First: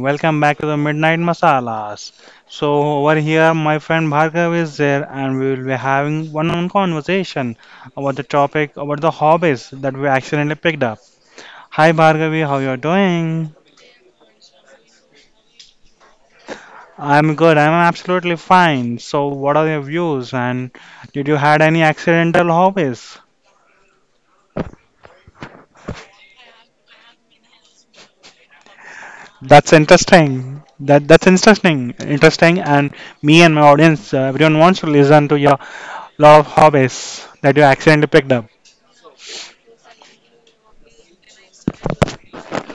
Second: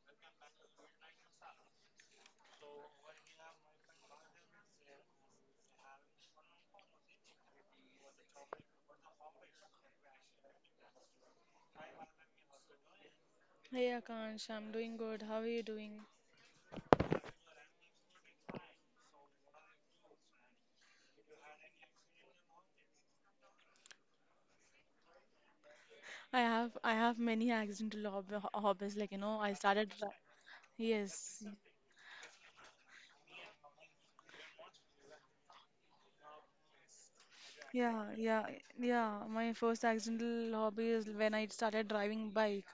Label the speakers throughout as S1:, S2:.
S1: Welcome back to the Midnight Masalas. So Over here my friend Bhargav is there and we will be having one on conversation about the topic about the hobbies that we accidentally picked up. Hi Bhargavi, how you're doing?
S2: Hey Akansh, I'm doing good. How are you doing?
S1: I'm good. I'm absolutely fine. So what are your views and did you had any accidental hobbies?
S2: I have many accidental hobbies. Like you know, I
S1: That's
S2: started.
S1: interesting. That's
S2: Yes,
S1: interesting. Interesting. And me and my audience, everyone wants to listen to your lot of hobbies that you
S2: yeah,
S1: accidentally picked up.
S2: yeah, yeah. My first accidental hobby is when I started driving bike.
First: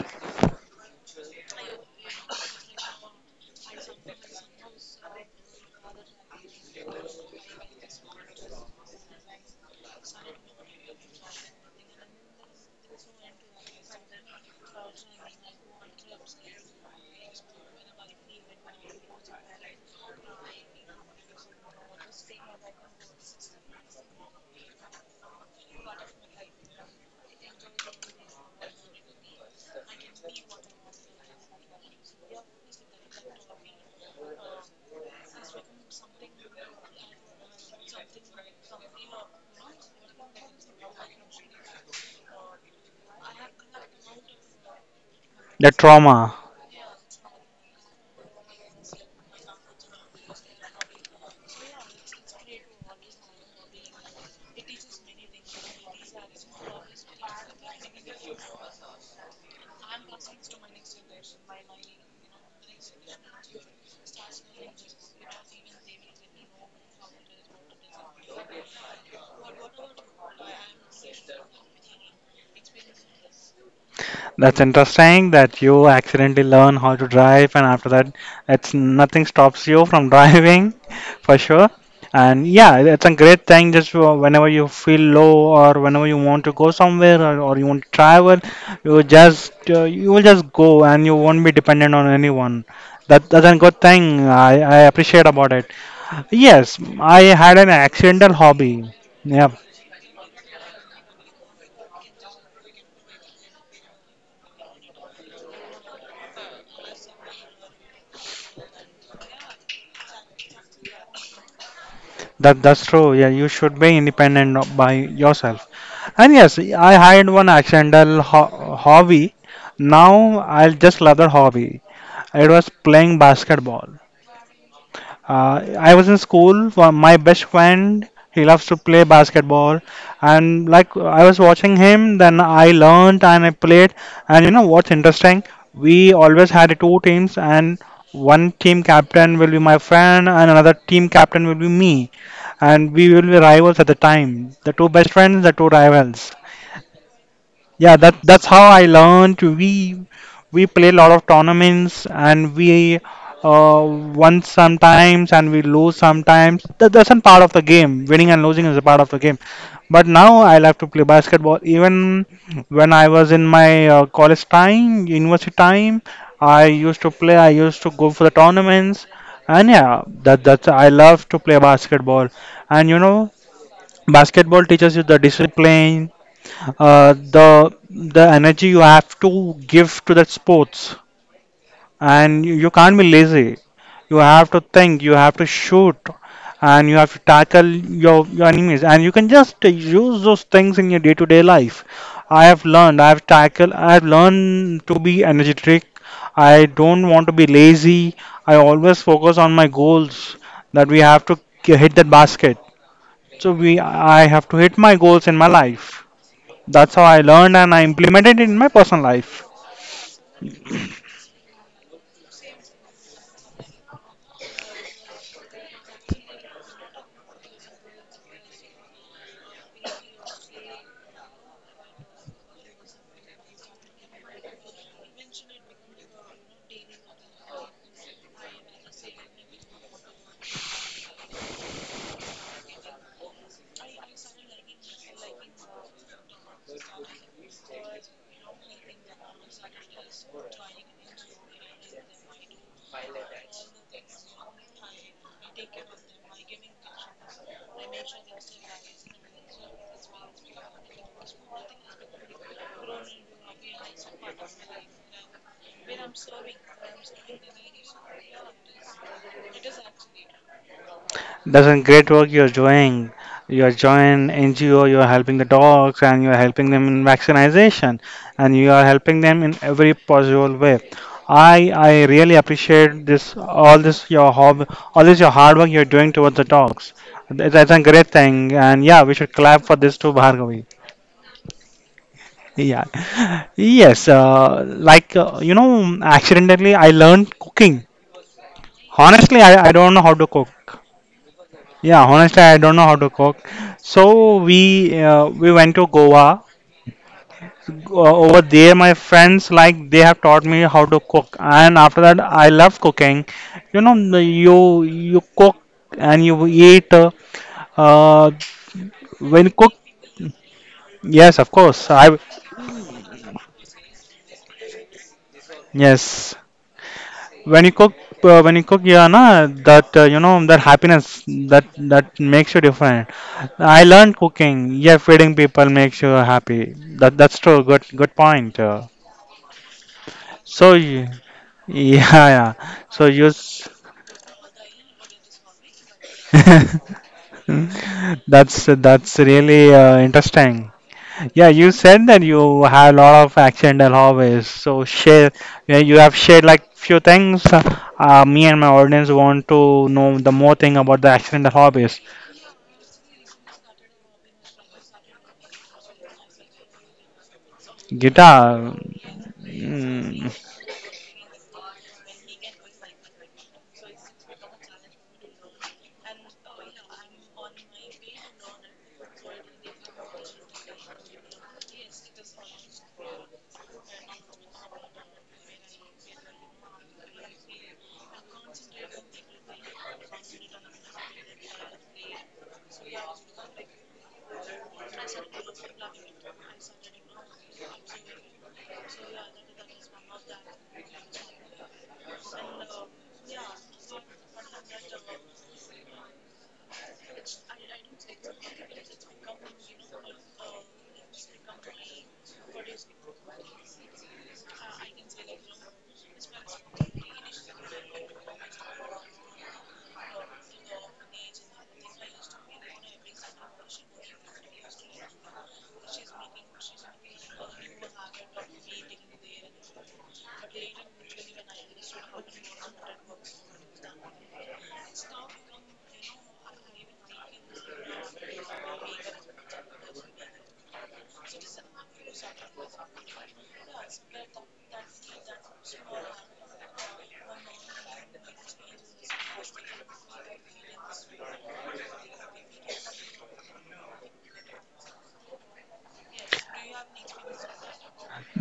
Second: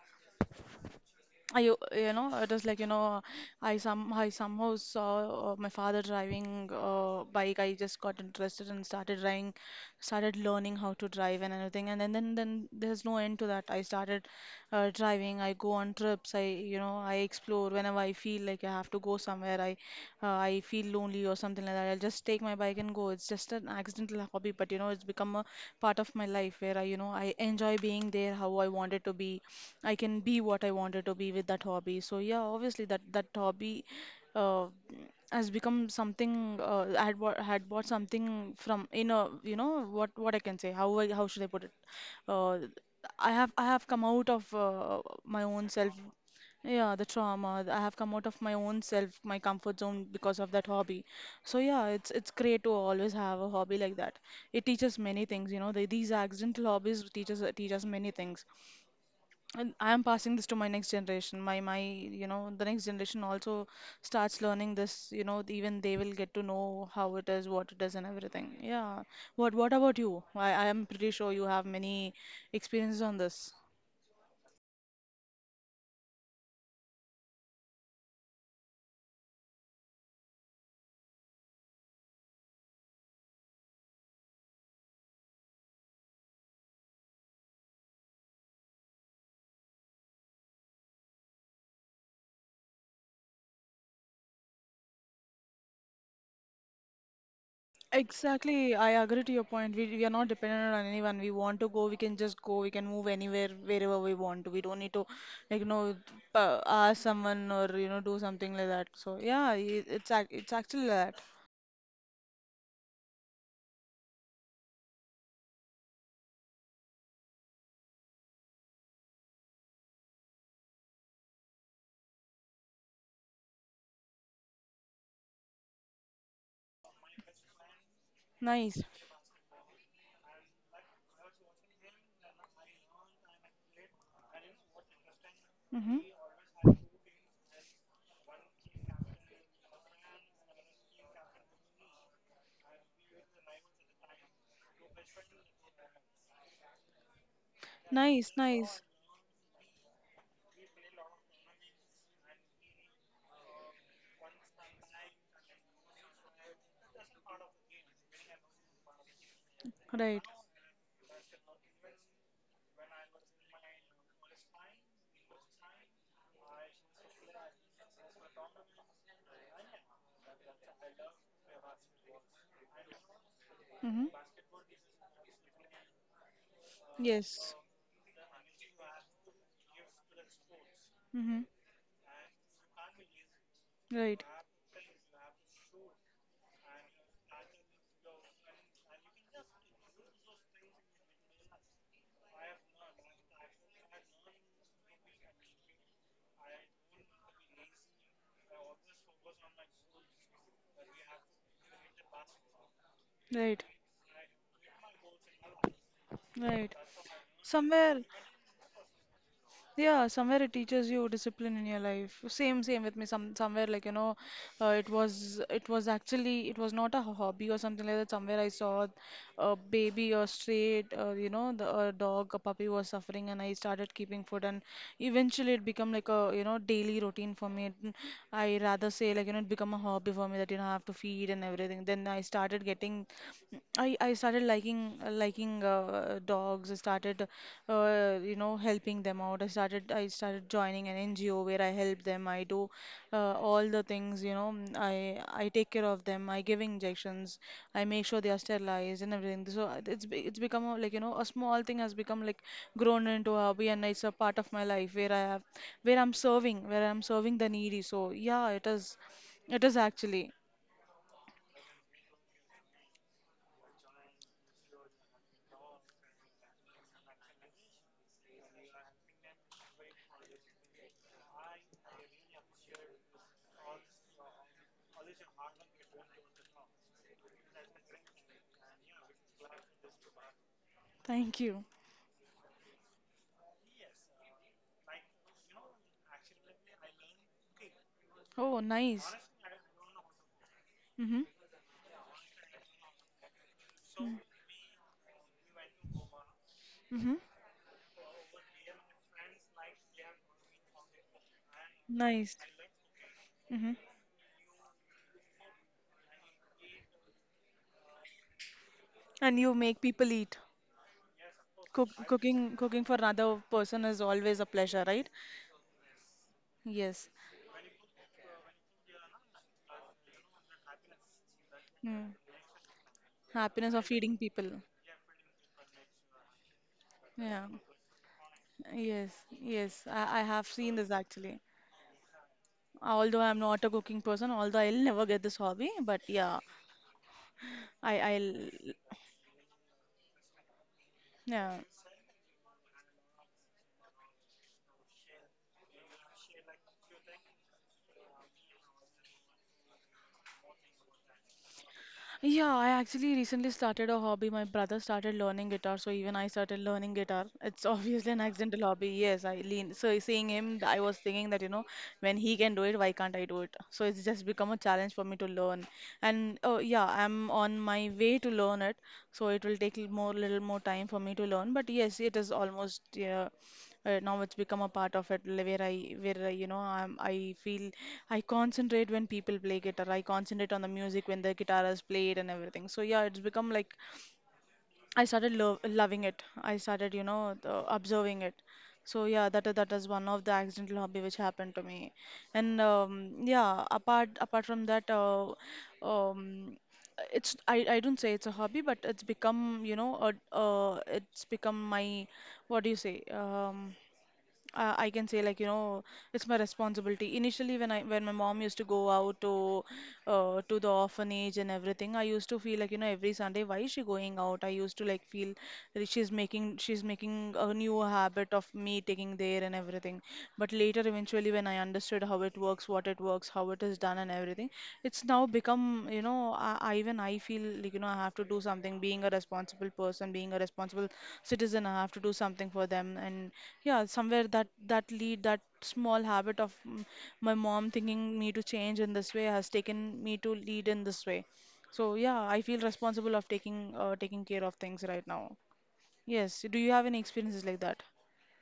S2: I, you know, it was like, you know, I somehow saw my father driving bike. I just got interested and started driving, started learning how to drive and everything. And then there's no end to that. I started driving. I go on trips. I you know I explore whenever I feel like I have to go somewhere. I feel lonely or something like that. I'll just take my bike and go. It's just an accidental hobby, but you know it's become a part of my life where I you know I enjoy being there how I want it to be. I can be what I wanted to be with that hobby. So yeah, obviously that hobby uh, has become something. I had bought something from in a you know what I can say. How should I put it? Uh, I have come out of my own
S1: The
S2: self.
S1: trauma.
S2: Yeah, the trauma. I have come out of my own self, my comfort zone because of that hobby. So yeah, it's great to always have a hobby like that. It teaches many things, you know. These accidental hobbies teach us many things. And I am passing this to my next generation. You know, the next generation also starts learning this, you know, even they will get to know how it is, what it is and everything. Yeah. What about you? I am pretty sure you have many experiences on this.
S1: That's interesting that you accidentally learn how to drive, and after that, it's nothing stops you from driving for sure. And yeah, it's a great thing. Just whenever you feel low or whenever you want to go somewhere or you want to travel, you just you will just go and you won't be dependent on anyone. That's a good thing. I appreciate about it. Yes, I had an accidental
S2: Exactly,
S1: hobby.
S2: I agree to your
S1: Yeah.
S2: point. We are not dependent on anyone. We want to go, we can just go, we can move anywhere, wherever we want to. We don't need to, like, you know, ask someone or, you know, do something like that. So, yeah, it's actually like that.
S1: That's true. Yeah, you should be independent of- by yourself. And yes, I had one accidental hobby. Now I just love that hobby. It was playing basketball. I was in school. My best friend, he loves to
S2: Nice.
S1: play basketball, and like I was watching him, then I learned and I played. And you know what's interesting? We
S2: Mm-hmm.
S1: always had two teams, and one team captain will be my friend, and another team captain will be me, and we will be rivals at the time. The two best friends, the two rivals. Yeah, that
S2: Nice,
S1: that's how
S2: nice.
S1: I learned. We play a lot of tournaments and we uh, won sometimes and we lose sometimes. That's a part of the game. Winning and losing is a part of the game. But
S2: Right.
S1: now I love to play basketball. Even when I was in my college time, university time, I used to play. I used to go for the tournaments. And yeah, that's I love to play basketball. And you know,
S2: Mm-hmm.
S1: basketball teaches you the discipline,
S2: Yes.
S1: the energy you have to give to that sports,
S2: Mm-hmm.
S1: and you can't be lazy. You
S2: Right.
S1: have to think, you have to shoot, and you have to tackle your enemies. And you can just use those things in your day-to-day life. I have learned, I have tackled, I have learned to be energetic. I don't want to be lazy. I always focus on my goals that we have to hit that basket. So
S2: Right.
S1: I have to hit my goals in my life.
S2: Right.
S1: That's how I learned and I
S2: Somewhere.
S1: implemented it in my personal life.
S2: Yeah, somewhere it teaches you discipline in your life. Same, same with me. Somewhere like you know, it was not a hobby or something like that. Somewhere I saw a baby or stray, you know, the a dog, a puppy was suffering, and I started keeping food, and eventually it become like a you know daily routine for me. I rather say like you know it become a hobby for me that you know I have to feed and everything. Then I started liking dogs. I started you know helping them out. I started joining an NGO where I help them. I do all the things you know. I take care of them. I give injections. I make sure they are sterilized and everything. So it's become a, like you know a small thing has become like grown into a hobby and it's a part of my life where I have where I'm serving the needy. So yeah, it is actually.
S1: That's a great work you're doing. You're joining NGO, you're helping the dogs, and you're helping them in vaccination, and you are helping them in every possible way. I really appreciate this all this your hobby, all this your hard work you're doing towards the dogs. That's a great thing, and yeah, we should clap for this too, Bhargavi.
S2: Thank you.
S1: Yeah. Yes. You know, accidentally I learned cooking.
S2: Oh, nice.
S1: Honestly, I don't know how to cook.
S2: Mm-hmm.
S1: Yeah, honestly, I don't know how to cook. So we went to Goa.
S2: Mm-hmm.
S1: Uh, Over there, my friends like they have taught me how to cook, and after that,
S2: Nice.
S1: I love cooking.
S2: Hmm.
S1: You know, you you cook and you eat. Uh,
S2: And
S1: when you
S2: you
S1: cook,
S2: make people eat.
S1: yes, of course.
S2: Cook,
S1: I
S2: cooking, cooking for another person is always a pleasure, right?
S1: yes.
S2: Yes.
S1: When you cook yeah na that you know that happiness that that
S2: Mm.
S1: makes you different.
S2: Happiness
S1: I
S2: of
S1: learned
S2: feeding
S1: cooking.
S2: people.
S1: Yeah, feeding people makes you happy. That's
S2: Yeah.
S1: true. Good, good point.
S2: Yes. Yes. I have
S1: So
S2: seen this
S1: y-
S2: actually.
S1: yeah, yeah. so
S2: Although
S1: you
S2: I'm not
S1: s-
S2: a cooking person, although I'll never get this hobby, but yeah, I, I'll,
S1: that's really interesting. Yeah,
S2: yeah.
S1: you said that you have a lot of accidental hobbies, so share. Yeah, you have shared like few things. Me and my audience want to know the more thing about the accidental hobbies.
S2: Yeah, I actually recently started a hobby. My brother started learning guitar, so even I started learning guitar. It's obviously an
S1: Gita,
S2: accidental hobby. Yes, I lean. So
S1: mm,
S2: seeing him, I was thinking that, you know, when he can do it, why can't I do it? So it's just become a challenge for me to learn. And oh yeah, I'm on my way to learn it, so it will take more little more time for me to learn. But yes, it is almost yeah, now it's become a part of it where you know I feel I concentrate when people play guitar I concentrate on the music when the guitar is played and everything so yeah it's become like I started lo loving it I started you know observing it so yeah that is one of the accidental hobby which happened to me and yeah apart from that um, it's I don't say it's a hobby but it's become you know it's become my what do you say I can say like you know it's my responsibility. Initially, when my mom used to go out to the orphanage and everything, I used to feel like you know every Sunday why is she going out? I used to like feel that she's making a new habit of me taking there and everything. But later, eventually, when I understood how it works, what it works, how it is done, and everything, it's now become you know, I feel like you know I have to do something. Being a responsible person, being a responsible citizen, I have to do something for them. And yeah, somewhere that small habit of my mom thinking me to change in this way has taken me to lead in this way. So yeah, I feel responsible of taking taking care of things right now. Yes. Do you have any experiences like that?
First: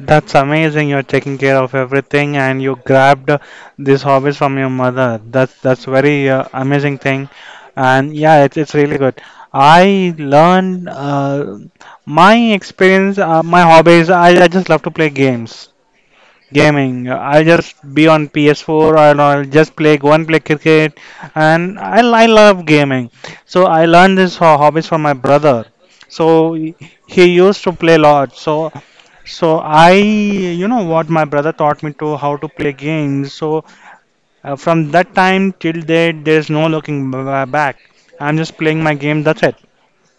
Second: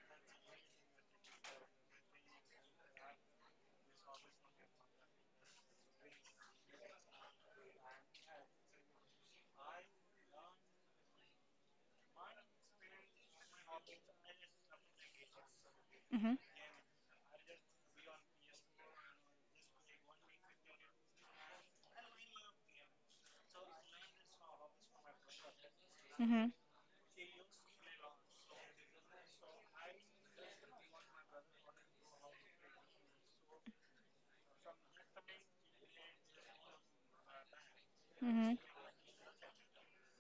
S1: that's amazing. You're taking care of everything, and you grabbed these hobbies from your mother. That's very amazing thing, and yeah, it's really good. I learned my experience, my hobbies. I just love to play games.
S2: Mm-hmm.
S1: Gaming. I'll just be on PS4 or I'll just play, go and play cricket. And I love gaming. So I learned this hobbies from my brother.
S2: Mm-hmm.
S1: So he used to play a lot. So, I, you know what, my brother taught me to how to play games. So from that time till date, there's no looking back. I'm
S2: Mm-hmm.
S1: just playing my game. That's it.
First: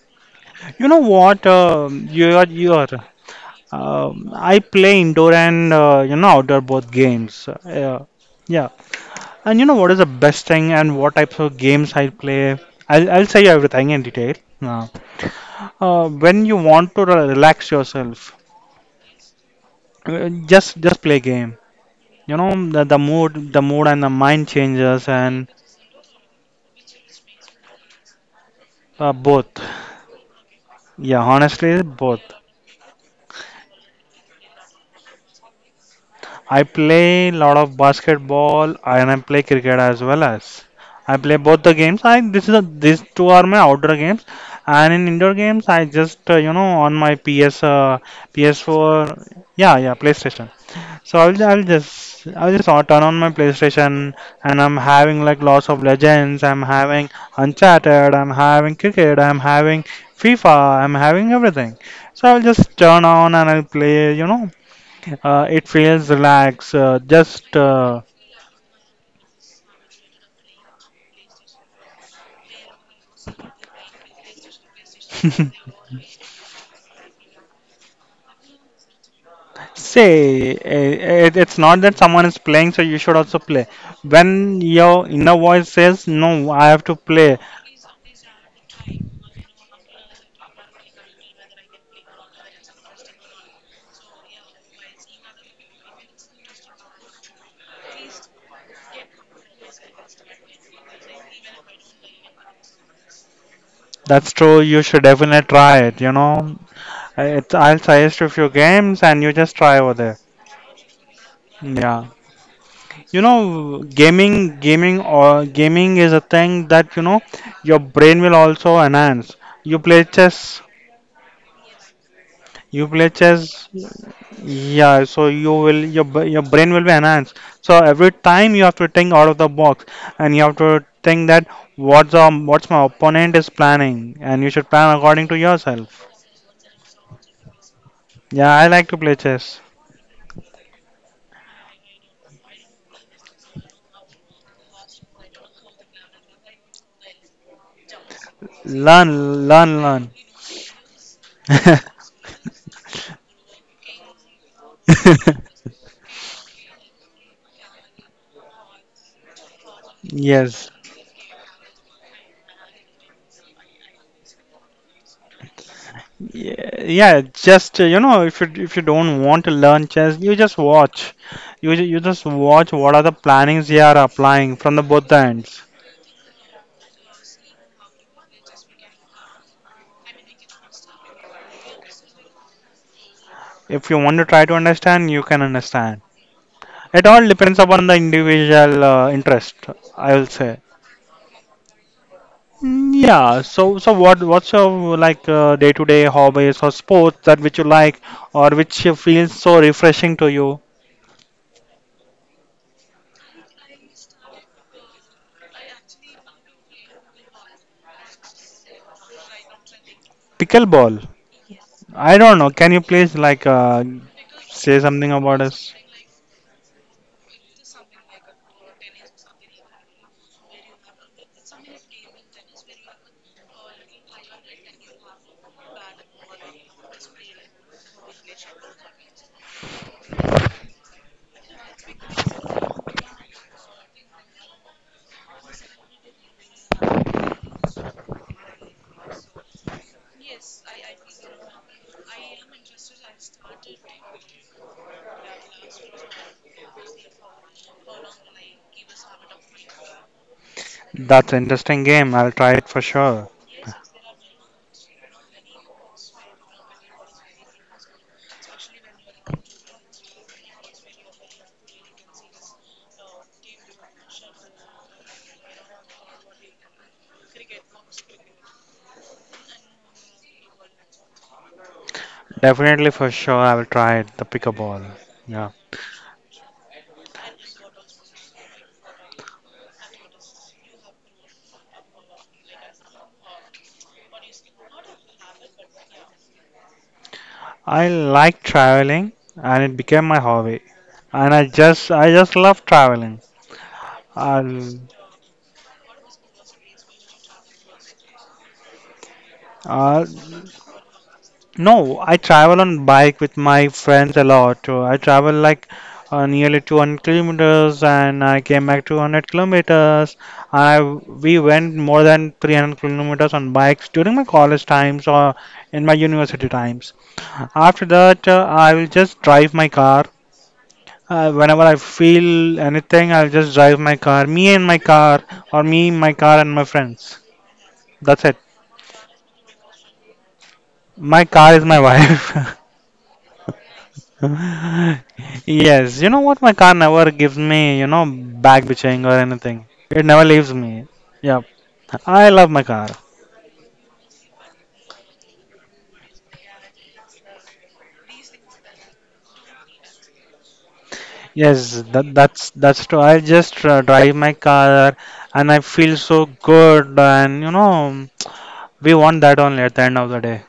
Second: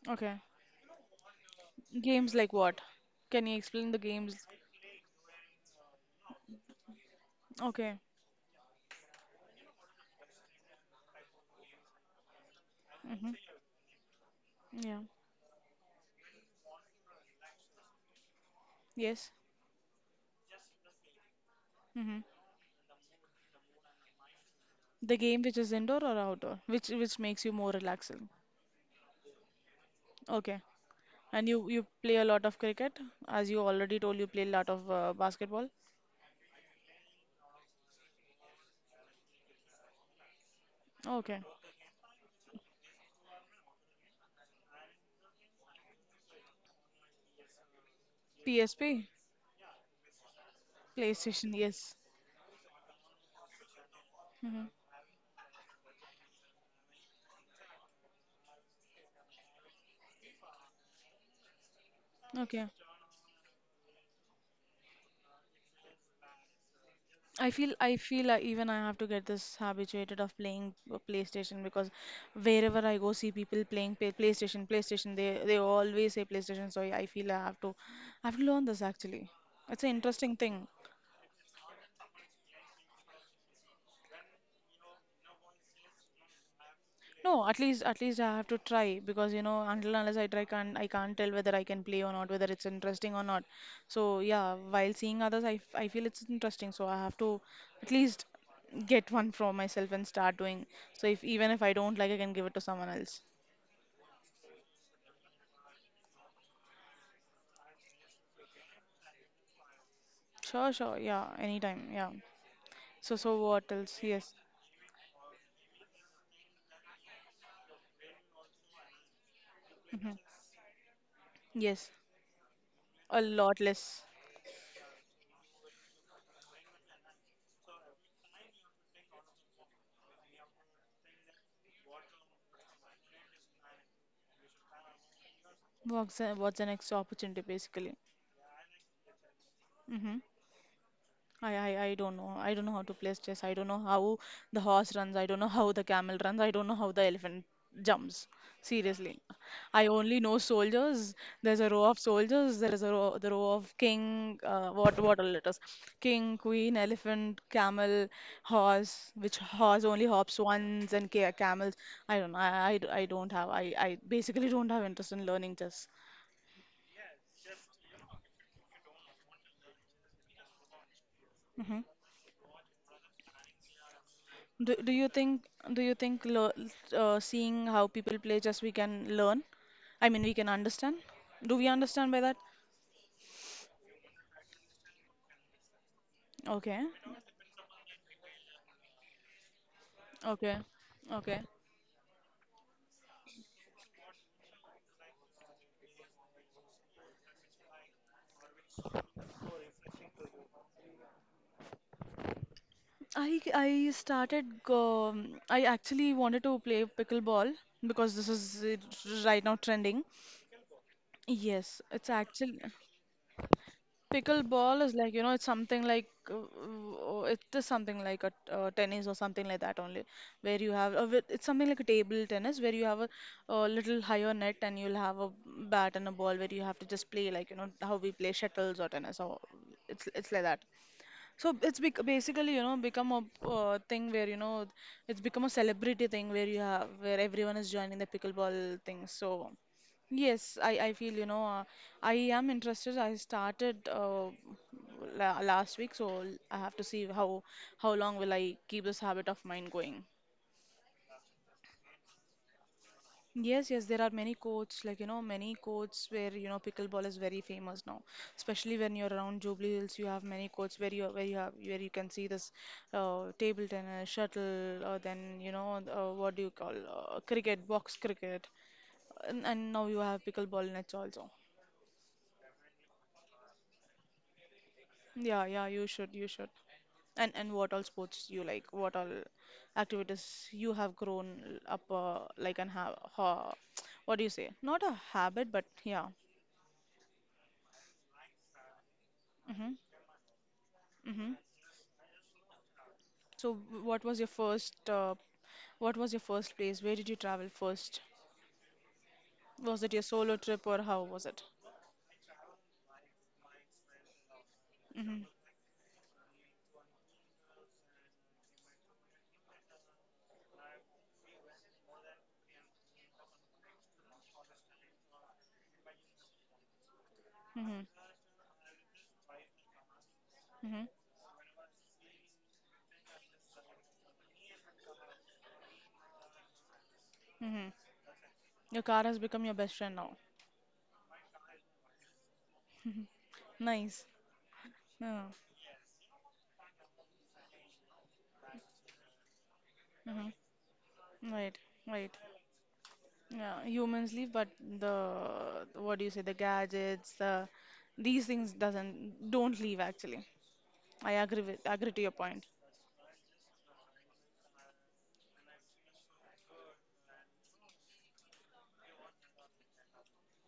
S2: Okay.
S1: You know what?
S2: Games like
S1: You
S2: what?
S1: are.
S2: Can you explain the games?
S1: I play indoor and you know outdoor both games.
S2: Okay.
S1: Yeah, and you know what is the best thing and what types of games I play. I'll
S2: Mm-hmm.
S1: say everything in detail. Uh,
S2: Yeah.
S1: when you want to relax yourself,
S2: Yes.
S1: just play game.
S2: Hmm.
S1: You know the mood and the mind changes.
S2: The game
S1: And
S2: which is indoor or outdoor, which makes you more relaxing.
S1: both.
S2: Okay.
S1: Yeah,
S2: And you
S1: honestly,
S2: you play
S1: both.
S2: a lot of cricket, as you already told you play a lot of basketball.
S1: I play lot of basketball and I play cricket as well as I play
S2: Okay.
S1: both the games. I this is a, these two are my outdoor games, and in indoor games I just you know on my PS uh, PS4.
S2: PSP,
S1: Yeah, yeah, PlayStation. So
S2: PlayStation, yes.
S1: turn on my PlayStation and
S2: Hmm.
S1: I'm having like lots of Legends. I'm having Uncharted. I'm having cricket. I'm having FIFA. I'm having everything. So I'll
S2: Okay.
S1: just turn on and I'll play, you know, it feels relaxed.
S2: I
S1: Just
S2: feel I feel I, even I have to get this habituated of playing PlayStation because wherever I go see people playing PlayStation, PlayStation, they always say PlayStation. So I feel I have to learn this actually. It's an interesting
S1: say
S2: thing.
S1: it's not that someone is playing, so you should also play. When your inner voice says, "No, I have to play,"
S2: No, at least I have to try because you know until unless I try can't tell whether I can play or not, whether it's interesting or not. So yeah, while seeing others, I feel it's interesting. So I have to at least get one for myself and start doing. So if even if I don't like, I can give it to someone else.
S1: that's true. You should definitely try it. You know, I'll suggest you a few games, and you just try over there.
S2: Sure, sure, yeah, anytime,
S1: Yeah,
S2: yeah. So
S1: you
S2: so what
S1: know,
S2: else? Yes,
S1: gaming is a thing that you know your brain will also enhance. You play
S2: hmm
S1: chess.
S2: yes,
S1: You play
S2: a lot
S1: chess.
S2: less.
S1: Yeah, so you will your brain will be enhanced. So every time you have to think out of the box, and you have to think that what's my opponent is planning, and you should plan according to yourself.
S2: What's the next opportunity basically?
S1: Yeah, I like to play chess.
S2: Mm-hmm. I don't know. I don't know how to play chess. I don't know how the horse runs. I don't know how the camel runs. I don't know how the elephant jumps. Seriously.
S1: Learn, learn,
S2: I
S1: learn.
S2: only know soldiers. There's a row of soldiers. The row of king, what all letters? King, queen, elephant, camel, horse, which horse only hops
S1: Yes.
S2: once and ca camels. I don't know. I don't have. I basically don't have interest in learning chess.
S1: Yeah, yeah, just you know, if you don't want to learn chess, you just watch. You
S2: Hmm.
S1: you just watch what are the plannings they are applying from the
S2: Do you
S1: both
S2: think
S1: ends.
S2: do you think lear- seeing how people play chess we can learn? I mean, we can understand. Do we understand by that?
S1: If you want to try to understand, you can understand.
S2: Okay,
S1: It all depends upon the individual interest, I will say.
S2: okay, okay.
S1: Yeah, so so what what's your like day-to-day hobbies or sports that which you like or which you feels so refreshing to you?
S2: I I started go, I actually wanted to play pickleball because this is right now trending.
S1: Pickleball.
S2: Yes, it's
S1: I don't know.
S2: actually.
S1: Can you please like say
S2: Pickleball is
S1: something
S2: like, you know,
S1: about
S2: it's
S1: us?
S2: something like it is something like a tennis or something like that only, where you have it's something like a table tennis where you have a little higher net and you'll have a bat and a ball where you have to just play like, you know, how we play shuttles or tennis or it's like that. So basically, you know, become a thing where, you know, it's become a celebrity thing where you have, where everyone is joining the pickleball thing. So yes, I feel, you know, I am interested. I started la last week, so I have to see how long will I keep this habit of mine going.
S1: That's interesting game. I'll try it for sure.
S2: Yes, yes, there are many courts, like you know, many courts where you know pickleball is very famous now. Especially when you're around Jubilee Hills, you have many courts where you have where you can see this table tennis, shuttle, or then you know what do you call box cricket, and now you have pickleball nets also.
S1: Definitely for sure I will try it, the pickleball. Yeah.
S2: Yeah, yeah, you should, you should. And what all sports you like? What all activities you have grown up like and have ha what do you say? Not a habit, but yeah.
S1: I like traveling and it
S2: Mm-hmm.
S1: became my hobby. And
S2: Hmm.
S1: I just love traveling.
S2: So, what was your
S1: I'll
S2: first what was your first place? Where did you travel first? Was it
S1: Uh,
S2: your solo trip or how was it?
S1: no, I travel on bike with my friends a lot. I
S2: Hmm.
S1: travel like nearly 200 kilometers and I came back 200 kilometers. I we went more than 300 kilometers on bikes during my college times or in my university times.
S2: Hmm.
S1: After that, I will just drive my car.
S2: Hmm.
S1: Whenever I feel anything, I'll just drive my car. Me and my car, or me, my car, and my friends.
S2: Hmm.
S1: That's it.
S2: Your car has become your best friend now.
S1: My car is my wife.
S2: Nice. Yeah.
S1: Yes, you know what? My car never gives me, you know, back bitching or anything. It never
S2: Hmm.
S1: leaves me. Yeah,
S2: Right. Right.
S1: I love my car.
S2: Yeah. Humans leave, but the what do you say? The gadgets, the these things doesn't don't leave actually. I
S1: Yes,
S2: agree to your point.
S1: that's true. I just drive my car and I feel so good. And you know, we want that only at the end of the day.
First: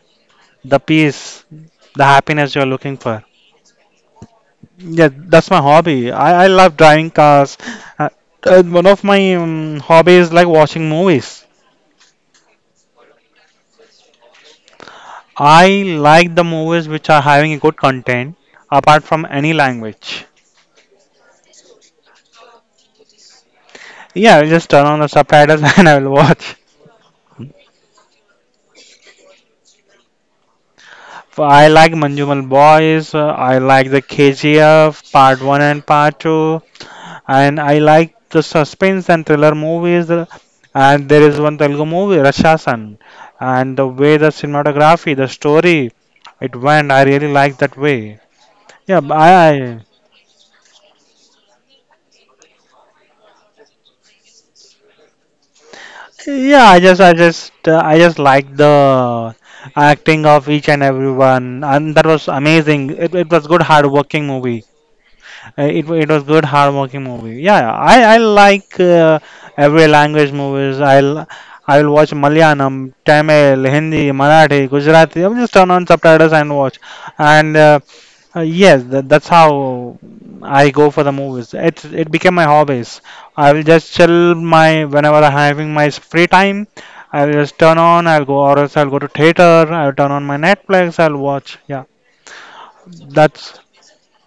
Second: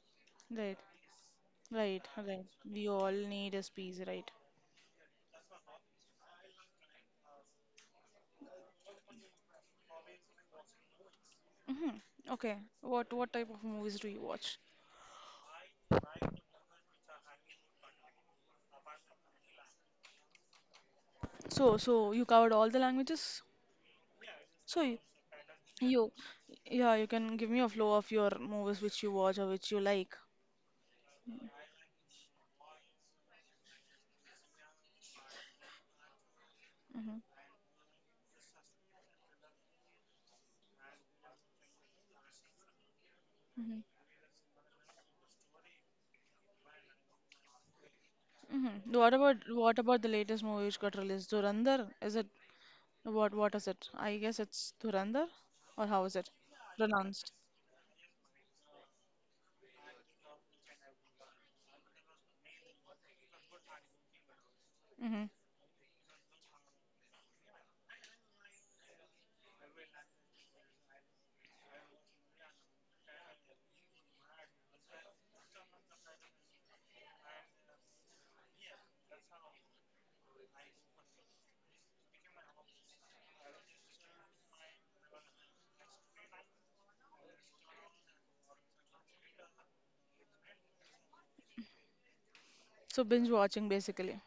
S1: The
S2: Right.
S1: peace,
S2: Right.
S1: the
S2: Right.
S1: happiness you're
S2: We
S1: looking
S2: all
S1: for.
S2: need a space. Right.
S1: Yeah, that's my hobby. I love driving cars. Uh, one of my hobbies is like watching movies.
S2: Hmm. Okay. What type of movies do you watch?
S1: I like the movies which are having a good content apart from any language.
S2: So, you covered all the languages?
S1: Yeah, I'll just
S2: So
S1: turn on
S2: y-
S1: the subtitles and I will
S2: you,
S1: watch.
S2: yeah, you can give me a flow of your movies which you watch or which you like.
S1: But I like Manjumal Boys, I like the KGF part 1 and part 2,
S2: Mm-hmm.
S1: and I like the suspense and thriller movies. And there is one Telugu movie, Rashasan, and
S2: Mm-hmm.
S1: the way the cinematography, the story, it went, I really like that way.
S2: Mm-hmm.
S1: Yeah,
S2: What
S1: but
S2: about what
S1: I,
S2: about the latest movie which got released? Durandar? Is it what is it? I guess it's Durandar or how is it
S1: Yeah,
S2: pronounced?
S1: I just liked the acting of each and everyone, and that was amazing. It was good, hard-working movie.
S2: Mm-hmm.
S1: It was good hardworking movie. Yeah, yeah. I like every language movies. I'll watch Malayalam, Tamil, Hindi, Marathi, Gujarati. I'll just turn on subtitles and watch. And yes, that's how I go for the movies. It became my hobbies. I will just chill my whenever I'm having my free time. I'll just turn on. I'll go, or else I'll go to theater. I'll turn on my Netflix. I'll watch. Yeah,
S2: So binge
S1: that's
S2: watching basically.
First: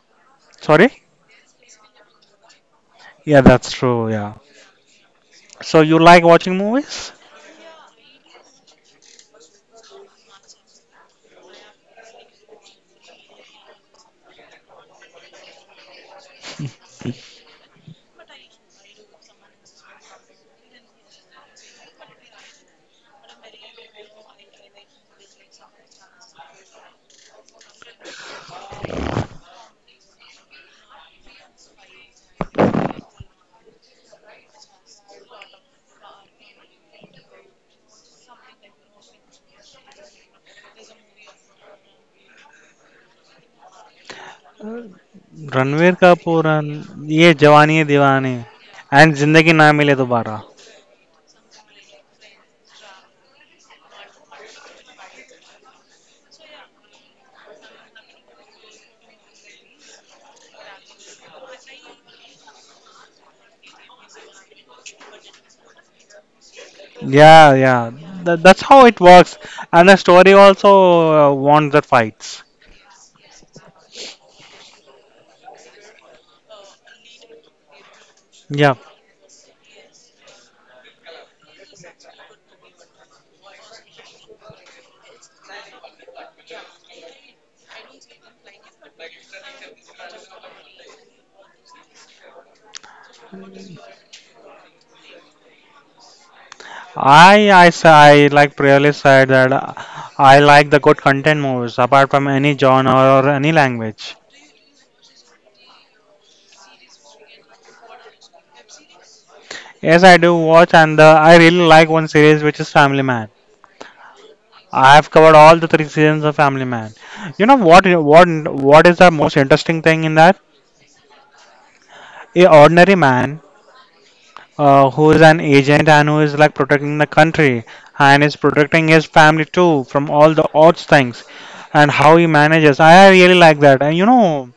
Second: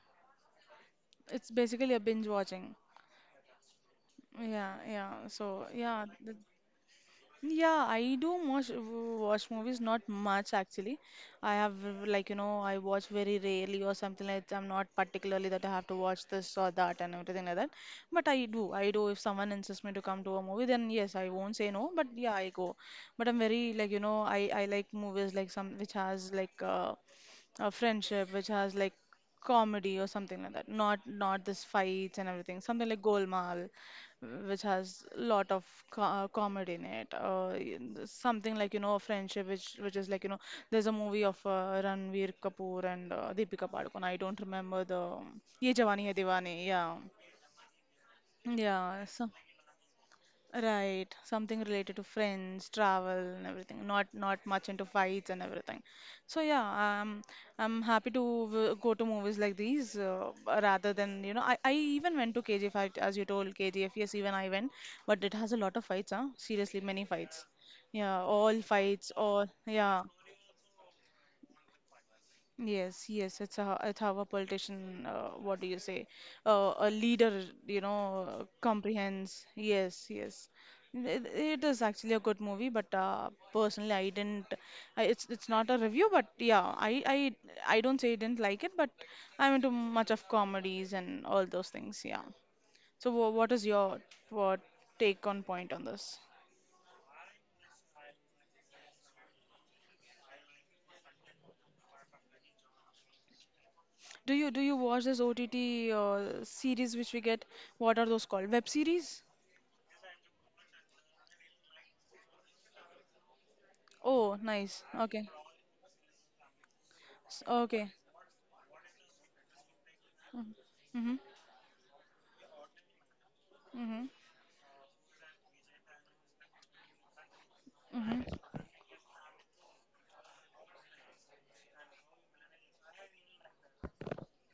S1: sorry.
S2: It's basically a binge watching.
S1: Yeah, that's true. Yeah.
S2: Yeah, yeah.
S1: So you like watching movies?
S2: Yeah, I do watch movies, not much actually. I have like you know I watch very rarely or something like that. I'm not particularly that I have to watch this or that and everything like that. But I do, I do. If someone insists me to come to a movie, then yes, I won't say no. But yeah, I go. But I'm very like you know I like movies like some which has like a friendship, which has like comedy or something like that. Not this fights and everything. Something like Golmaal which has a lot of comedy in it in something like you know a friendship which is like you know there's a movie of Ranveer Kapoor and Deepika Padukone. I don't remember the Ye
S1: Ranveer
S2: Jawani Hai
S1: Kapoor
S2: Diwani. Yeah,
S1: and ये जवानी है दीवानी
S2: yeah,
S1: and
S2: so
S1: जिंदगी ना मिले दोबारा.
S2: right, something related to friends, travel, and everything. Not much into fights and everything. So yeah, I'm happy to go to movies like these rather than you know. I even went to KGF as you told KGF. Yes, even I went, but it has a lot of fights, huh? Seriously, many fights.
S1: Yeah, yeah.
S2: Yeah,
S1: That,
S2: all
S1: that's how it
S2: fights.
S1: works.
S2: All
S1: And the
S2: yeah,
S1: story also wants the fights.
S2: yes, yes, it's a it's how a politician, what do you say, a leader, you know,
S1: Yeah.
S2: comprehends. Yes, yes, it is actually a good movie, but personally, I didn't. I, it's not a review, but yeah, I I don't say I didn't like it, but I'm into much of comedies and all those things. Yeah. So what is your what take on point on this?
S1: I like previously said that I like the good content movies apart from any genre or any language.
S2: Do you watch this OTT series which we get? What are those called? Web series?
S1: Yes, I do watch, and I really like one series, which is Family Man.
S2: Oh, nice.
S1: I've
S2: Okay.
S1: covered all the three seasons of Family Man. You
S2: S-
S1: know what?
S2: Okay.
S1: What is the most interesting thing in that?
S2: Mm-hmm.
S1: A ordinary man
S2: Mm-hmm.
S1: who is an agent and who is like protecting the country and is
S2: Mm-hmm.
S1: protecting his family too from all the odds things, and how he manages. I really like that. And you know,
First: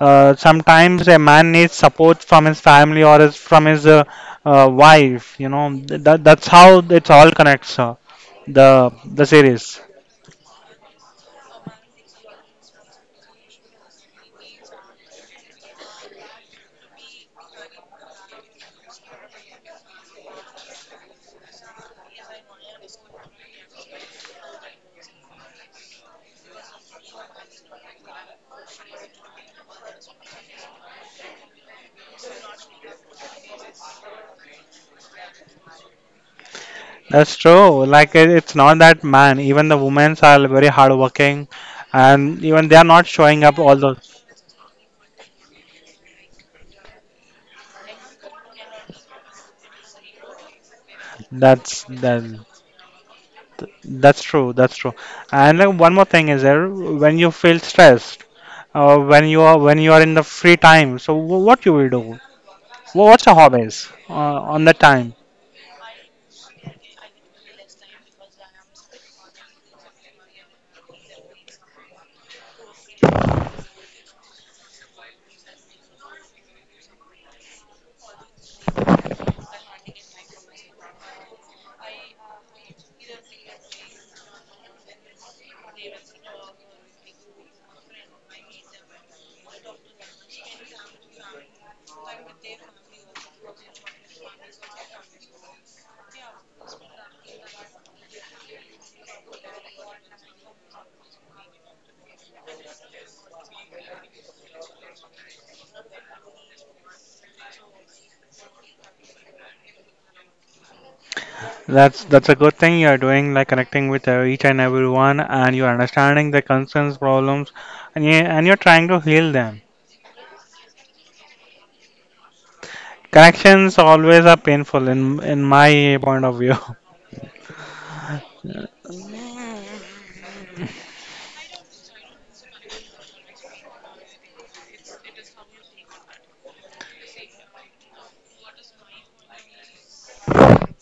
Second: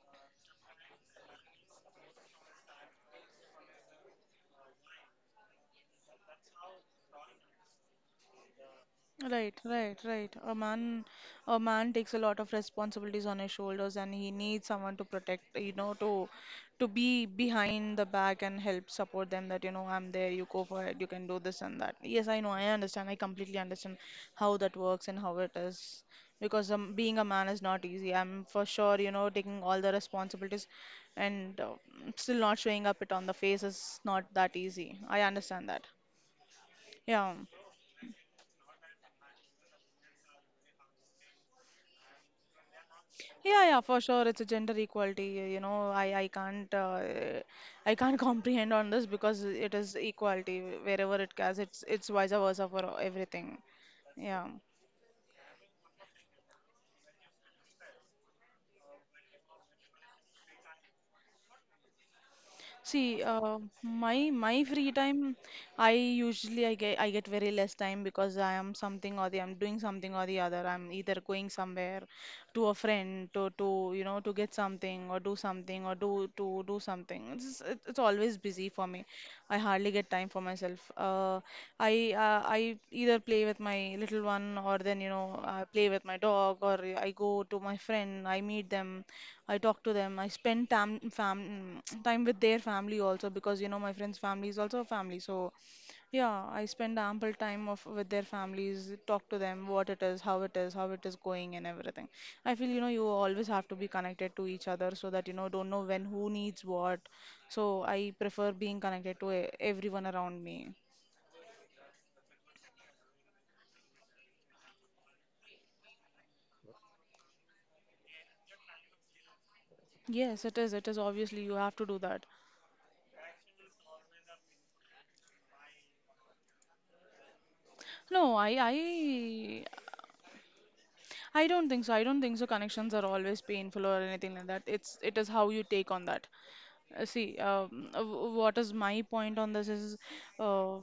S1: sometimes a man needs support from his family or his, from his wife. You know, that's how it all connects. The the
S2: Right,
S1: series.
S2: right, right. A man takes a lot of responsibilities on his shoulders, and he needs someone to protect, you know, to be behind the back and help support them. That you know, I'm there. You go for it. You can do this and that. Yes, I know. I understand. I completely understand how that works and how it is. Because being a man is not easy. I'm for sure, you know, taking all the responsibilities, and still not showing up it on the face is not that easy. I understand that. Yeah.
S1: That's true. Like it, it's not that man. Even the women are very hardworking, and even they are not showing up.
S2: Yeah, yeah,
S1: Although
S2: for sure. It's a gender equality. You know, I can't comprehend on this because it is equality wherever it goes.
S1: that's
S2: It's
S1: that
S2: vice versa for everything.
S1: that's
S2: Yeah.
S1: true. That's true. And like, one more thing is there: when you feel stressed, when you are in the free time. So what you will do?
S2: See,
S1: What's your hobbies
S2: my
S1: on
S2: my
S1: the
S2: free
S1: time?
S2: time, I usually I get very less time because I am something or the I'm doing something or the other. I'm either going somewhere to a friend to you know to get something or do to do something. It's always busy for me. I hardly get time for myself. I either play with my little one or then you know I play with my dog or I go to my friend. I meet them. I talk to them. I spend time fam time with their family also because you know my friend's family is also a family. So yeah, I spend ample time of with their families, talk to them what it is, how it is, how it is going and everything. I feel you know you always have to be connected to each other so that you know don't know when who needs what. So I prefer being connected to everyone around me.
S1: That's a good thing you're doing, like connecting with each and everyone, and you're understanding the concerns, problems, and you're trying to heal them.
S2: Yes, it is. It is obviously you have to do that.
S1: Connections always are painful in my point of view.
S2: No, I I don't think so. I don't think so. Connections are always painful or anything like that. It's it is how you take on that. See, what is my point on this is, uh,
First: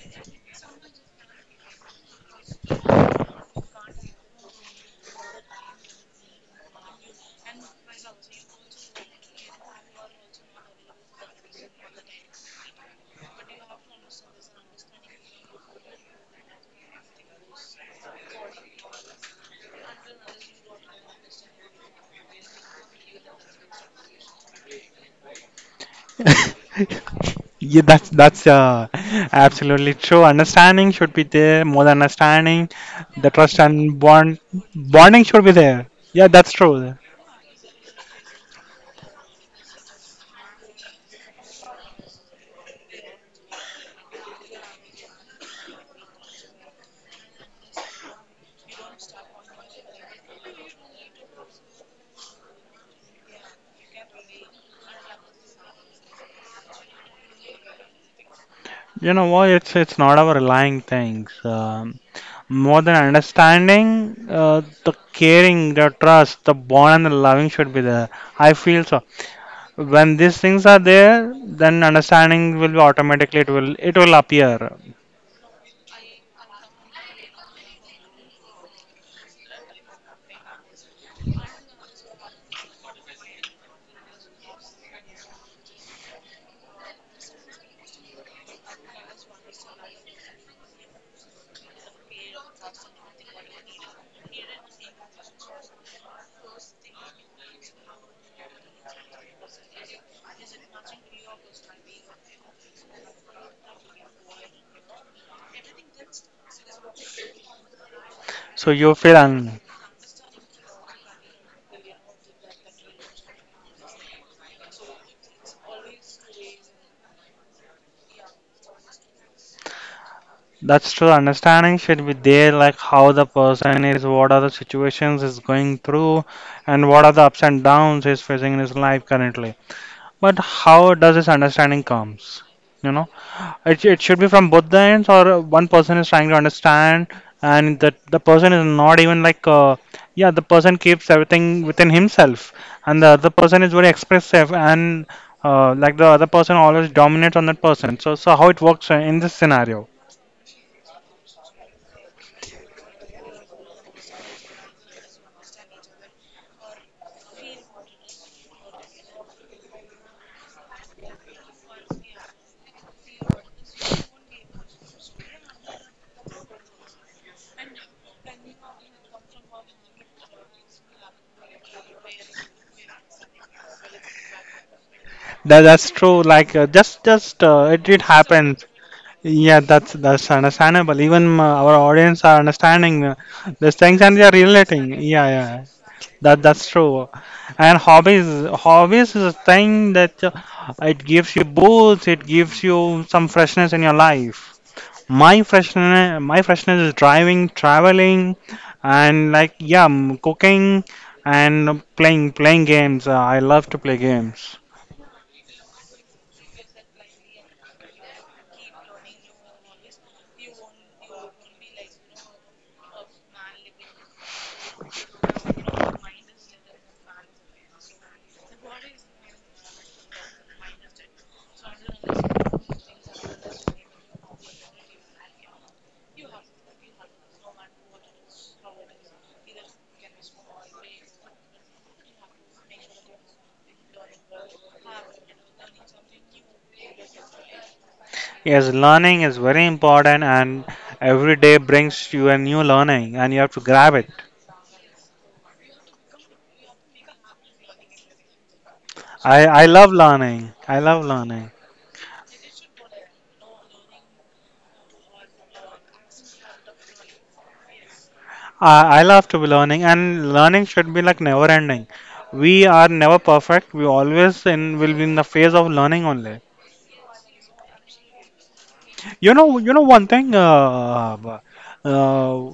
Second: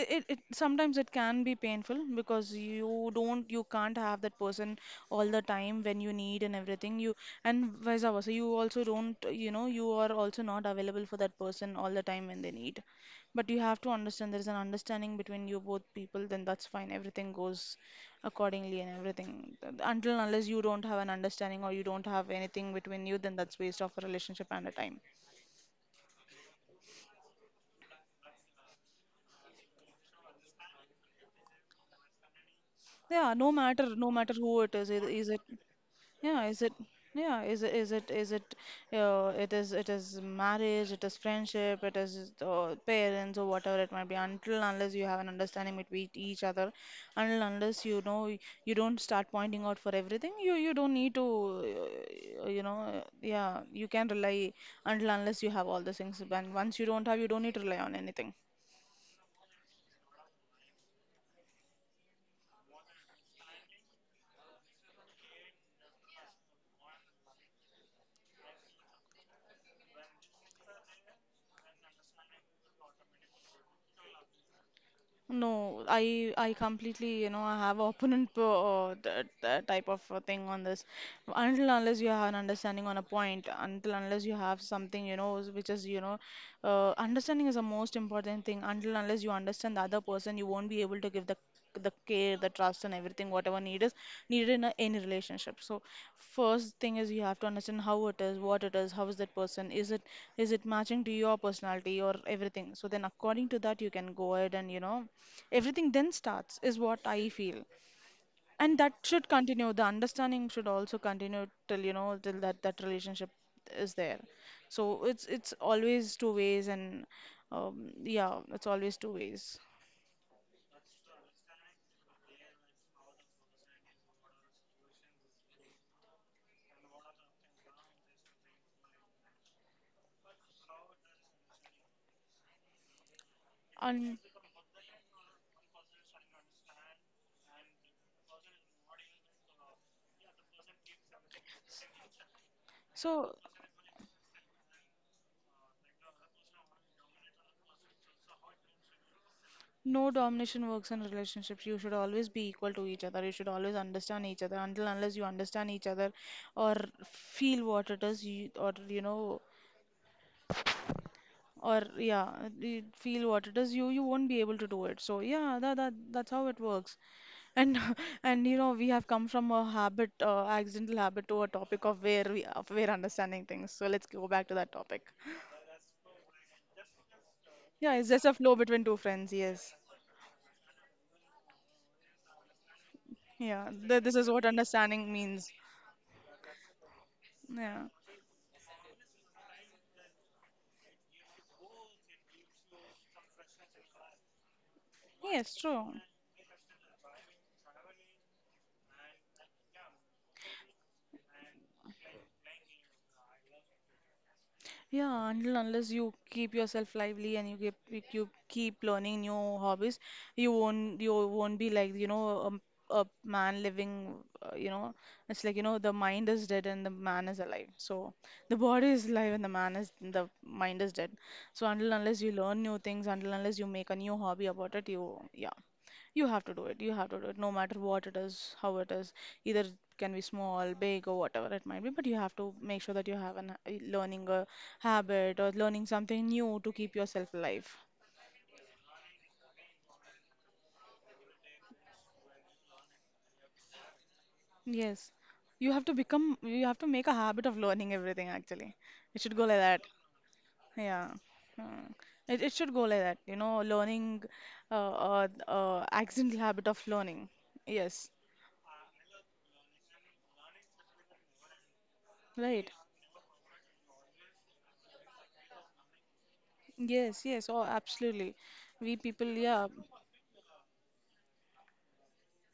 S2: it, sometimes it can be painful because you don't you can't have that person all the time when you need and everything you and vice versa you also don't you know you are also not available for that person all the time when they need, but you have to understand there's an understanding between you both people. Then that's fine, everything goes accordingly and everything until and unless you don't have an understanding or you don't have anything between you. Then that's waste of a relationship and a time.
S1: Yeah, that's absolutely true. Understanding should be there, more than understanding. The
S2: Yeah, no
S1: trust
S2: matter
S1: and
S2: no matter who it
S1: bonding
S2: is
S1: should
S2: it.
S1: be there. Yeah,
S2: Yeah,
S1: that's
S2: is it?
S1: true.
S2: Yeah, is it? Is it? Is it? It is. It is marriage. It is friendship. It is parents or whatever it might be. Until unless you have an understanding between each other, until unless you don't start pointing out for everything, you don't need to. You know, yeah, you can rely until unless you have all the things. And once you don't have, you don't need to rely on anything.
S1: You know what? It's not about relying things. More than understanding, the caring, the trust, the bond, and the loving should be there. I feel so. When these things are there, then understanding will be automatically, it will appear.
S2: No, I completely, you know, I have opponent that, that type of thing on this. Until unless you have an understanding on a point, until unless you have something, you know, which is, you know, understanding is the most important thing. Until unless you understand the other person, you won't be able to give the care, the trust, and everything whatever need is needed in a, any relationship. So first thing is you have to understand how it is, what it is, how is that person, is it matching to your personality or everything. So then according to that you can go ahead and you know. Everything then starts, is what I feel.
S1: So
S2: And that
S1: you feel
S2: should
S1: un-
S2: continue. The understanding should also continue till, you know, till that, that relationship is there. So it's always two ways and yeah, it's always two ways.
S1: that's true. Understanding should be there, like how the person is, what are the situations is going through, and what are the ups and downs he's facing in his life currently. But how does this understanding comes? You know, it should
S2: And
S1: be from both the ends, or one person is trying to understand, and that the person is not even like, yeah, the person keeps everything within himself, and the other
S2: so,
S1: person is very expressive and like the other person always dominates on that person. So, so how it works in this scenario?
S2: no domination works in relationships. You should always be equal to each other. You should always understand each other. Until unless you understand each other or feel what it is, you, or you know, or yeah you feel what it is you you won't be able to do it so yeah that, that that's how it works and and you know we have come from a habit accidental habit to a topic of where we of where understanding things so let's go back to that topic.
S1: That's true. Like just it
S2: Yeah,
S1: it
S2: it's just a flow
S1: happens.
S2: between two friends.
S1: Yeah,
S2: Yes.
S1: that's understandable. Even our audience are understanding
S2: Yeah,
S1: these things, and
S2: this
S1: they
S2: is
S1: are
S2: what
S1: relating.
S2: understanding
S1: Yeah,
S2: means.
S1: yeah. That's true. And
S2: Yeah,
S1: hobbies is a thing that it gives you boost. It gives you some freshness in your life. My
S2: yes, true.
S1: freshness my freshness is driving, traveling, and like cooking and playing games. I love to play games.
S2: Yeah, until unless you keep yourself lively and you keep learning new hobbies, you won't be like you know a, man living. You know, it's like you know the mind is dead and the man is alive. So the body is alive and the man is the mind is dead. So until unless you learn new things, until unless you make a new hobby about it, you yeah. You have to do it. You have to do it, no matter what it is, how it is. Either it can be small, big, or whatever it might be, but you have to make sure that you have an a learning a habit or learning something new to keep yourself alive.
S1: Yes, learning is very important, and every day brings you a new learning, and you have to grab it.
S2: Yes. You have to become, you have to make a habit of learning everything, actually. It should go
S1: I,
S2: like
S1: I
S2: that.
S1: love learning. I love
S2: Yeah.
S1: learning.
S2: Hmm. It should go like that, you know, learning, accidental habit of learning. Yes.
S1: I love to be learning, and learning should be like never ending. We
S2: Right.
S1: are never perfect. We always in will be in the phase of learning only.
S2: Yes, yes. Oh, absolutely. We people, yeah.
S1: You know one thing. Uh,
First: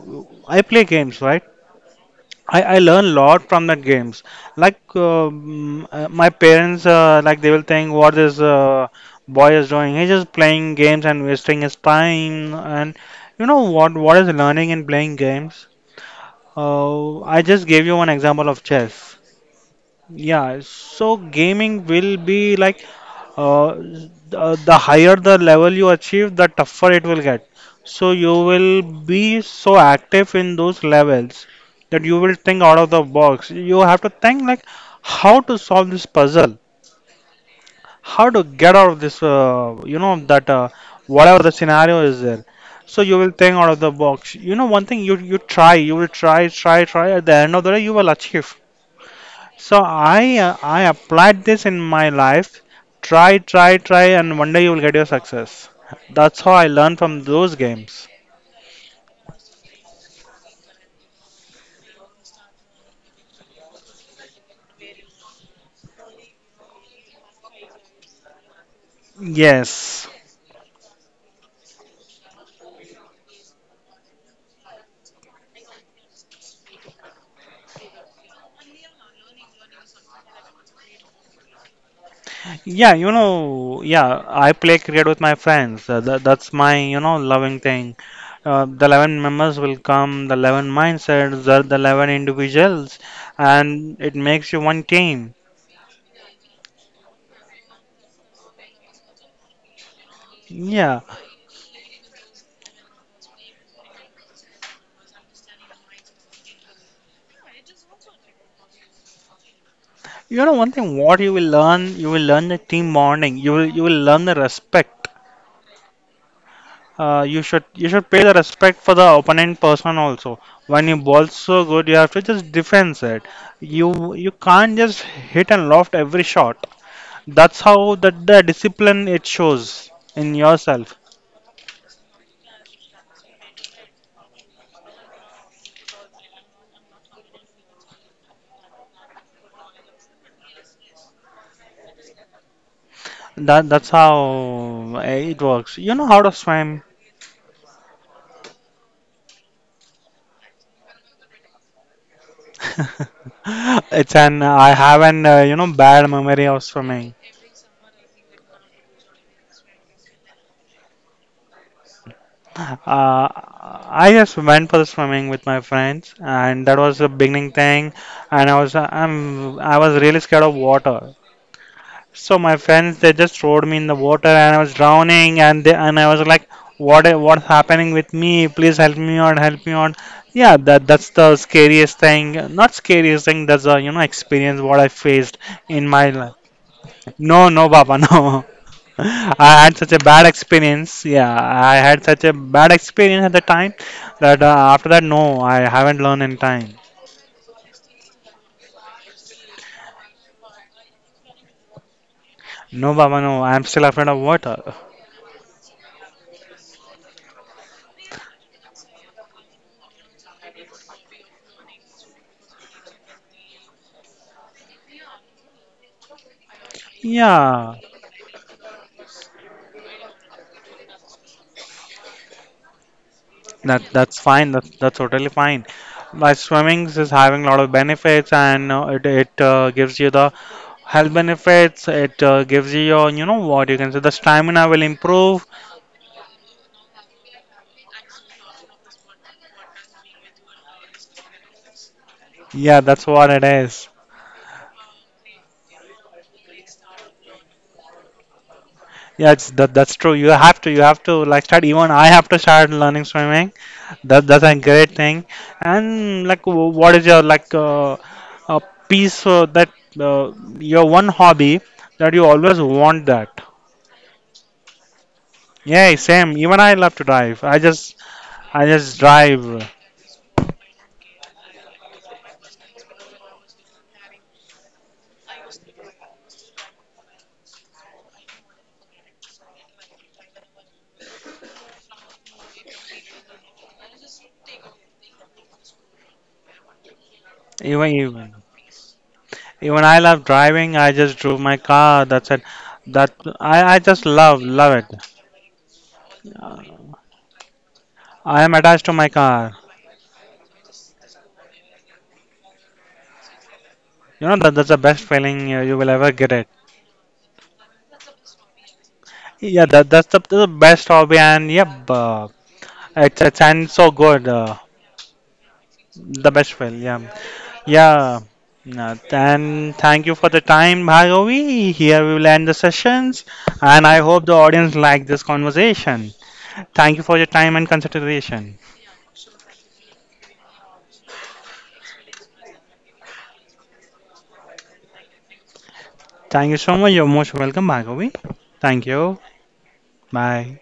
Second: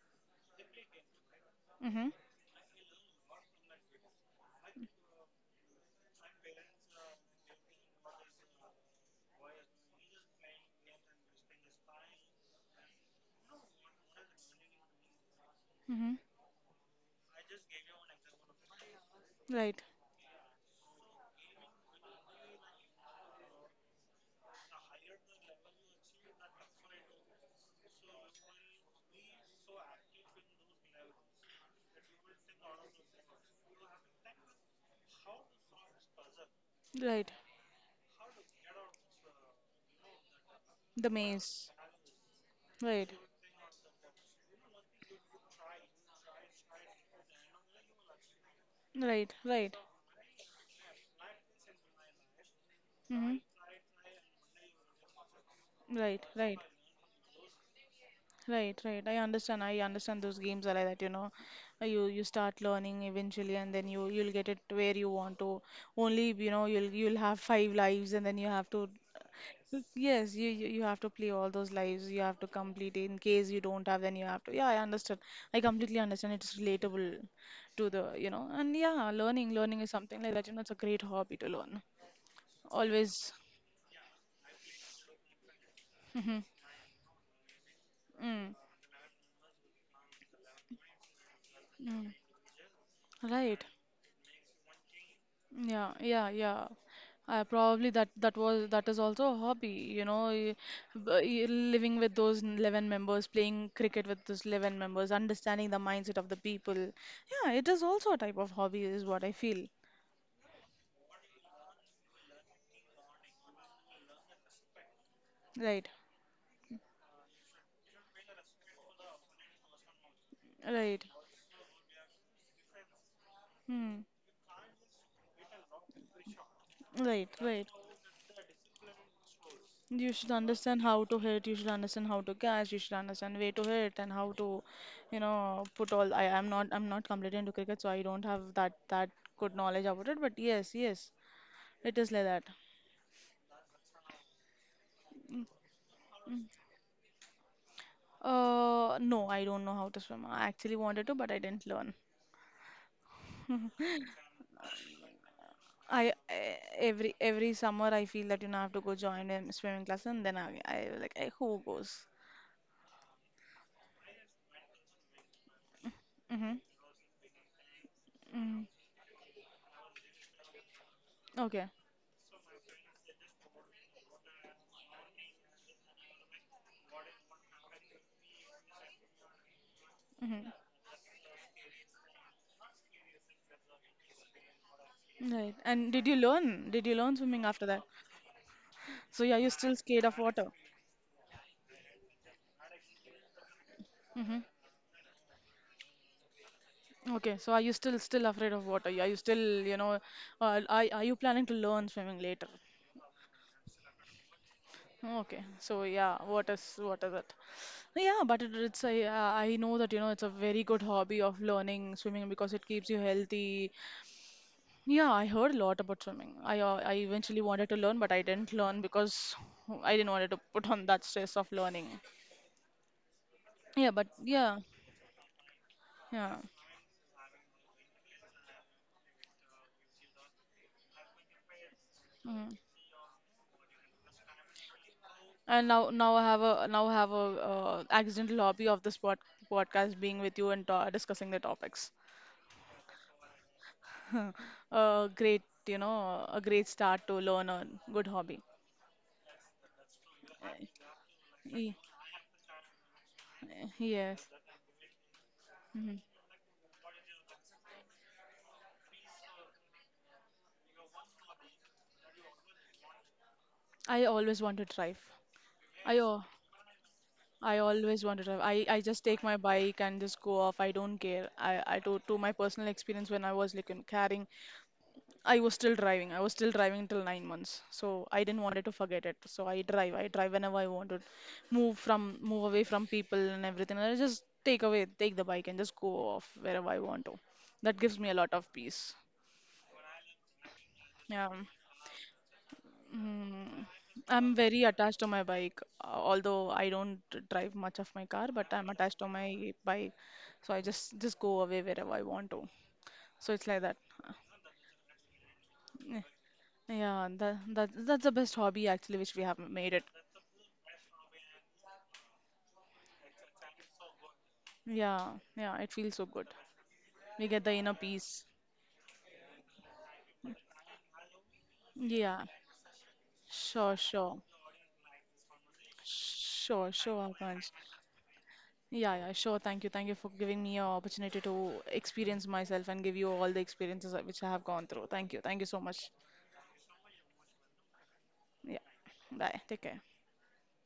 S1: I play games, right?
S2: Mm-hmm.
S1: I learn a lot from that games. Like my parents, like they will think, what this boy is doing? He's just playing games and wasting his time. And you know what? What is learning in playing games?
S2: Mm-hmm.
S1: I just gave you one example of chess.
S2: Right,
S1: Yeah, so gaming will be like uh, the higher the level you achieve, the tougher it will get. So you will be so active in those levels that you will think out of the box. You have to think like how to solve this puzzle,
S2: right.
S1: how to get out of this, you know, that
S2: The
S1: whatever the
S2: maze.
S1: scenario is there. So
S2: Right,
S1: you will think out of the box. You know, one thing you try, you will try, try, try. At the end of the day, you will achieve.
S2: right, right.
S1: So I applied this in my life.
S2: Mm-hmm.
S1: Try, try, try, and one day you will get your success.
S2: Right,
S1: That's how
S2: right.
S1: I learned from those games.
S2: Right, right. I understand. I understand those games are like that, you know. You you start learning eventually and then you you'll get it where you want to. Only, you'll have five lives, and then you have to...
S1: Yes.
S2: Yes, you you have to play all those lives. You have to complete it. In case you don't have, then you have to. Yeah, I understand. I completely understand. It's relatable to the, and yeah, learning is something like that. You know, it's a great hobby to learn.
S1: Yeah, you
S2: Always.
S1: know, yeah, I play cricket with my friends. That's my, you know, loving thing.
S2: Mm-hmm. Mm.
S1: The 11 members will come, the 11 mindsets, the 11
S2: Mm.
S1: individuals,
S2: Right.
S1: and it makes you one team.
S2: Yeah, yeah, yeah. I probably that was that is also a hobby,
S1: Yeah.
S2: living with those 11 members, playing cricket with those 11 members, understanding the mindset of the people. Yeah, it is also a type of hobby, is what I feel.
S1: You know, one thing what you will learn the team bonding. You will learn the respect.
S2: Right,
S1: You should pay the respect for the opponent person also. When you
S2: right.
S1: ball so good, you have to just defense it.
S2: Hmm.
S1: You can't just hit and loft every shot.
S2: Right,
S1: That's
S2: right.
S1: how that the discipline it shows
S2: You should
S1: in
S2: understand
S1: yourself.
S2: how to hit, you should understand how to catch, you should understand where to hit and how to, put all I'm not completely into cricket, so I don't have that good knowledge about it, but yes, yes. It is like that.
S1: That that's how it works. You know how to
S2: Mm.
S1: swim.
S2: No, I don't know how to swim. I actually wanted to, but I didn't learn.
S1: It's an I have an bad
S2: I
S1: memory
S2: I-
S1: of swimming.
S2: every summer I feel that I have to go join a swimming class, and then I like, "Eh, who goes?"
S1: Uh, I just went for the swimming with my friends,
S2: Mm-hmm.
S1: and that was the beginning thing. And
S2: Mm.
S1: I was really scared of water.
S2: Okay.
S1: So my friends, they just throwed me in the water, and I was drowning. And they, and I was like, what's happening with me? Please help me out, help me out.
S2: Mm-hmm.
S1: Yeah, that that's the scariest thing. Not scariest thing. That's a you know experience what I faced
S2: Right.
S1: in
S2: And
S1: my
S2: did you
S1: life.
S2: learn? Did you learn swimming
S1: No,
S2: after
S1: no,
S2: that?
S1: Baba, no.
S2: So yeah, you
S1: I
S2: still
S1: had such a
S2: scared of
S1: bad
S2: water?
S1: experience. Yeah, I had such a bad experience at the time
S2: Mm-hmm.
S1: that after that, no, I haven't learned in time.
S2: Okay. So are you still afraid of water? Are you still, you know, are you planning to learn swimming later?
S1: No, Baba, no, I'm still afraid of water.
S2: Okay, so yeah, what is it? Yeah, but it's a, yeah, I know that it's a very good hobby of learning swimming because it keeps you healthy. Yeah, I heard a lot about swimming. I eventually wanted
S1: Yeah,
S2: to learn, but I didn't learn because I didn't wanted to put on that stress of learning. Yeah, but
S1: that's fine.
S2: yeah,
S1: That's totally fine. Like
S2: yeah.
S1: swimming is having a lot of benefits, and it it gives you the health benefits. It
S2: Mm.
S1: gives you your, you know what you can say, the stamina will improve.
S2: And now I have a accidental hobby of this podcast being with you and ta discussing the topics.
S1: Yeah, that's what it is.
S2: A great, you know, a great start to learn a good hobby.
S1: Yeah, it's that's true.
S2: Uh,
S1: You have to like start.
S2: y-
S1: Even I have to start learning swimming.
S2: Yes.
S1: That that's a great thing.
S2: Mhm.
S1: And like, what is your like a piece that uh, your one hobby that you always want that?
S2: I always want to drive. I
S1: Yeah,
S2: al-
S1: same. Even I love to drive.
S2: I always want to drive.
S1: I
S2: I
S1: just
S2: just take my
S1: drive.
S2: bike and just go off. I don't care. I, to my personal experience, when I was like carrying, I was still driving. I was still driving till 9 months. So I didn't wanted to forget it. So I drive. I drive whenever I wanted. Move away from people and everything. I just take the bike and just go off wherever I want to. That
S1: Even
S2: gives me a lot
S1: even
S2: of peace.
S1: Even I love driving. I just
S2: Yeah.
S1: drove my car. That's it. That
S2: Mm.
S1: I just
S2: I'm very
S1: love
S2: attached to
S1: it.
S2: my bike. Although I don't drive much of my car,
S1: I
S2: but
S1: am
S2: I'm
S1: attached to
S2: attached to
S1: my
S2: my
S1: car.
S2: bike. So I just go away wherever I want to. So it's like that. Uh,
S1: You know that that's the best feeling you will ever get it.
S2: Yeah, that's the best hobby actually which we have
S1: Yeah,
S2: made it.
S1: that's the best hobby, and yeah, it's and so good.
S2: Yeah, yeah, it feels so good.
S1: Yeah,
S2: We get the inner peace.
S1: yeah. No, and thank you for the time, Bhargavi. Here we
S2: Yeah,
S1: will end the sessions,
S2: sure,
S1: and I
S2: sure,
S1: hope the audience liked this conversation.
S2: sure,
S1: Thank you
S2: sure,
S1: for your
S2: Akash.
S1: time and consideration.
S2: Yeah, yeah, sure. Thank you for giving me an opportunity to experience myself and give you all the experiences that- which I have gone through. Thank you so much.
S1: Thank you so much. You're most welcome, Bhargavi.
S2: Yeah,
S1: Thank you.
S2: bye. Take care.
S1: Bye.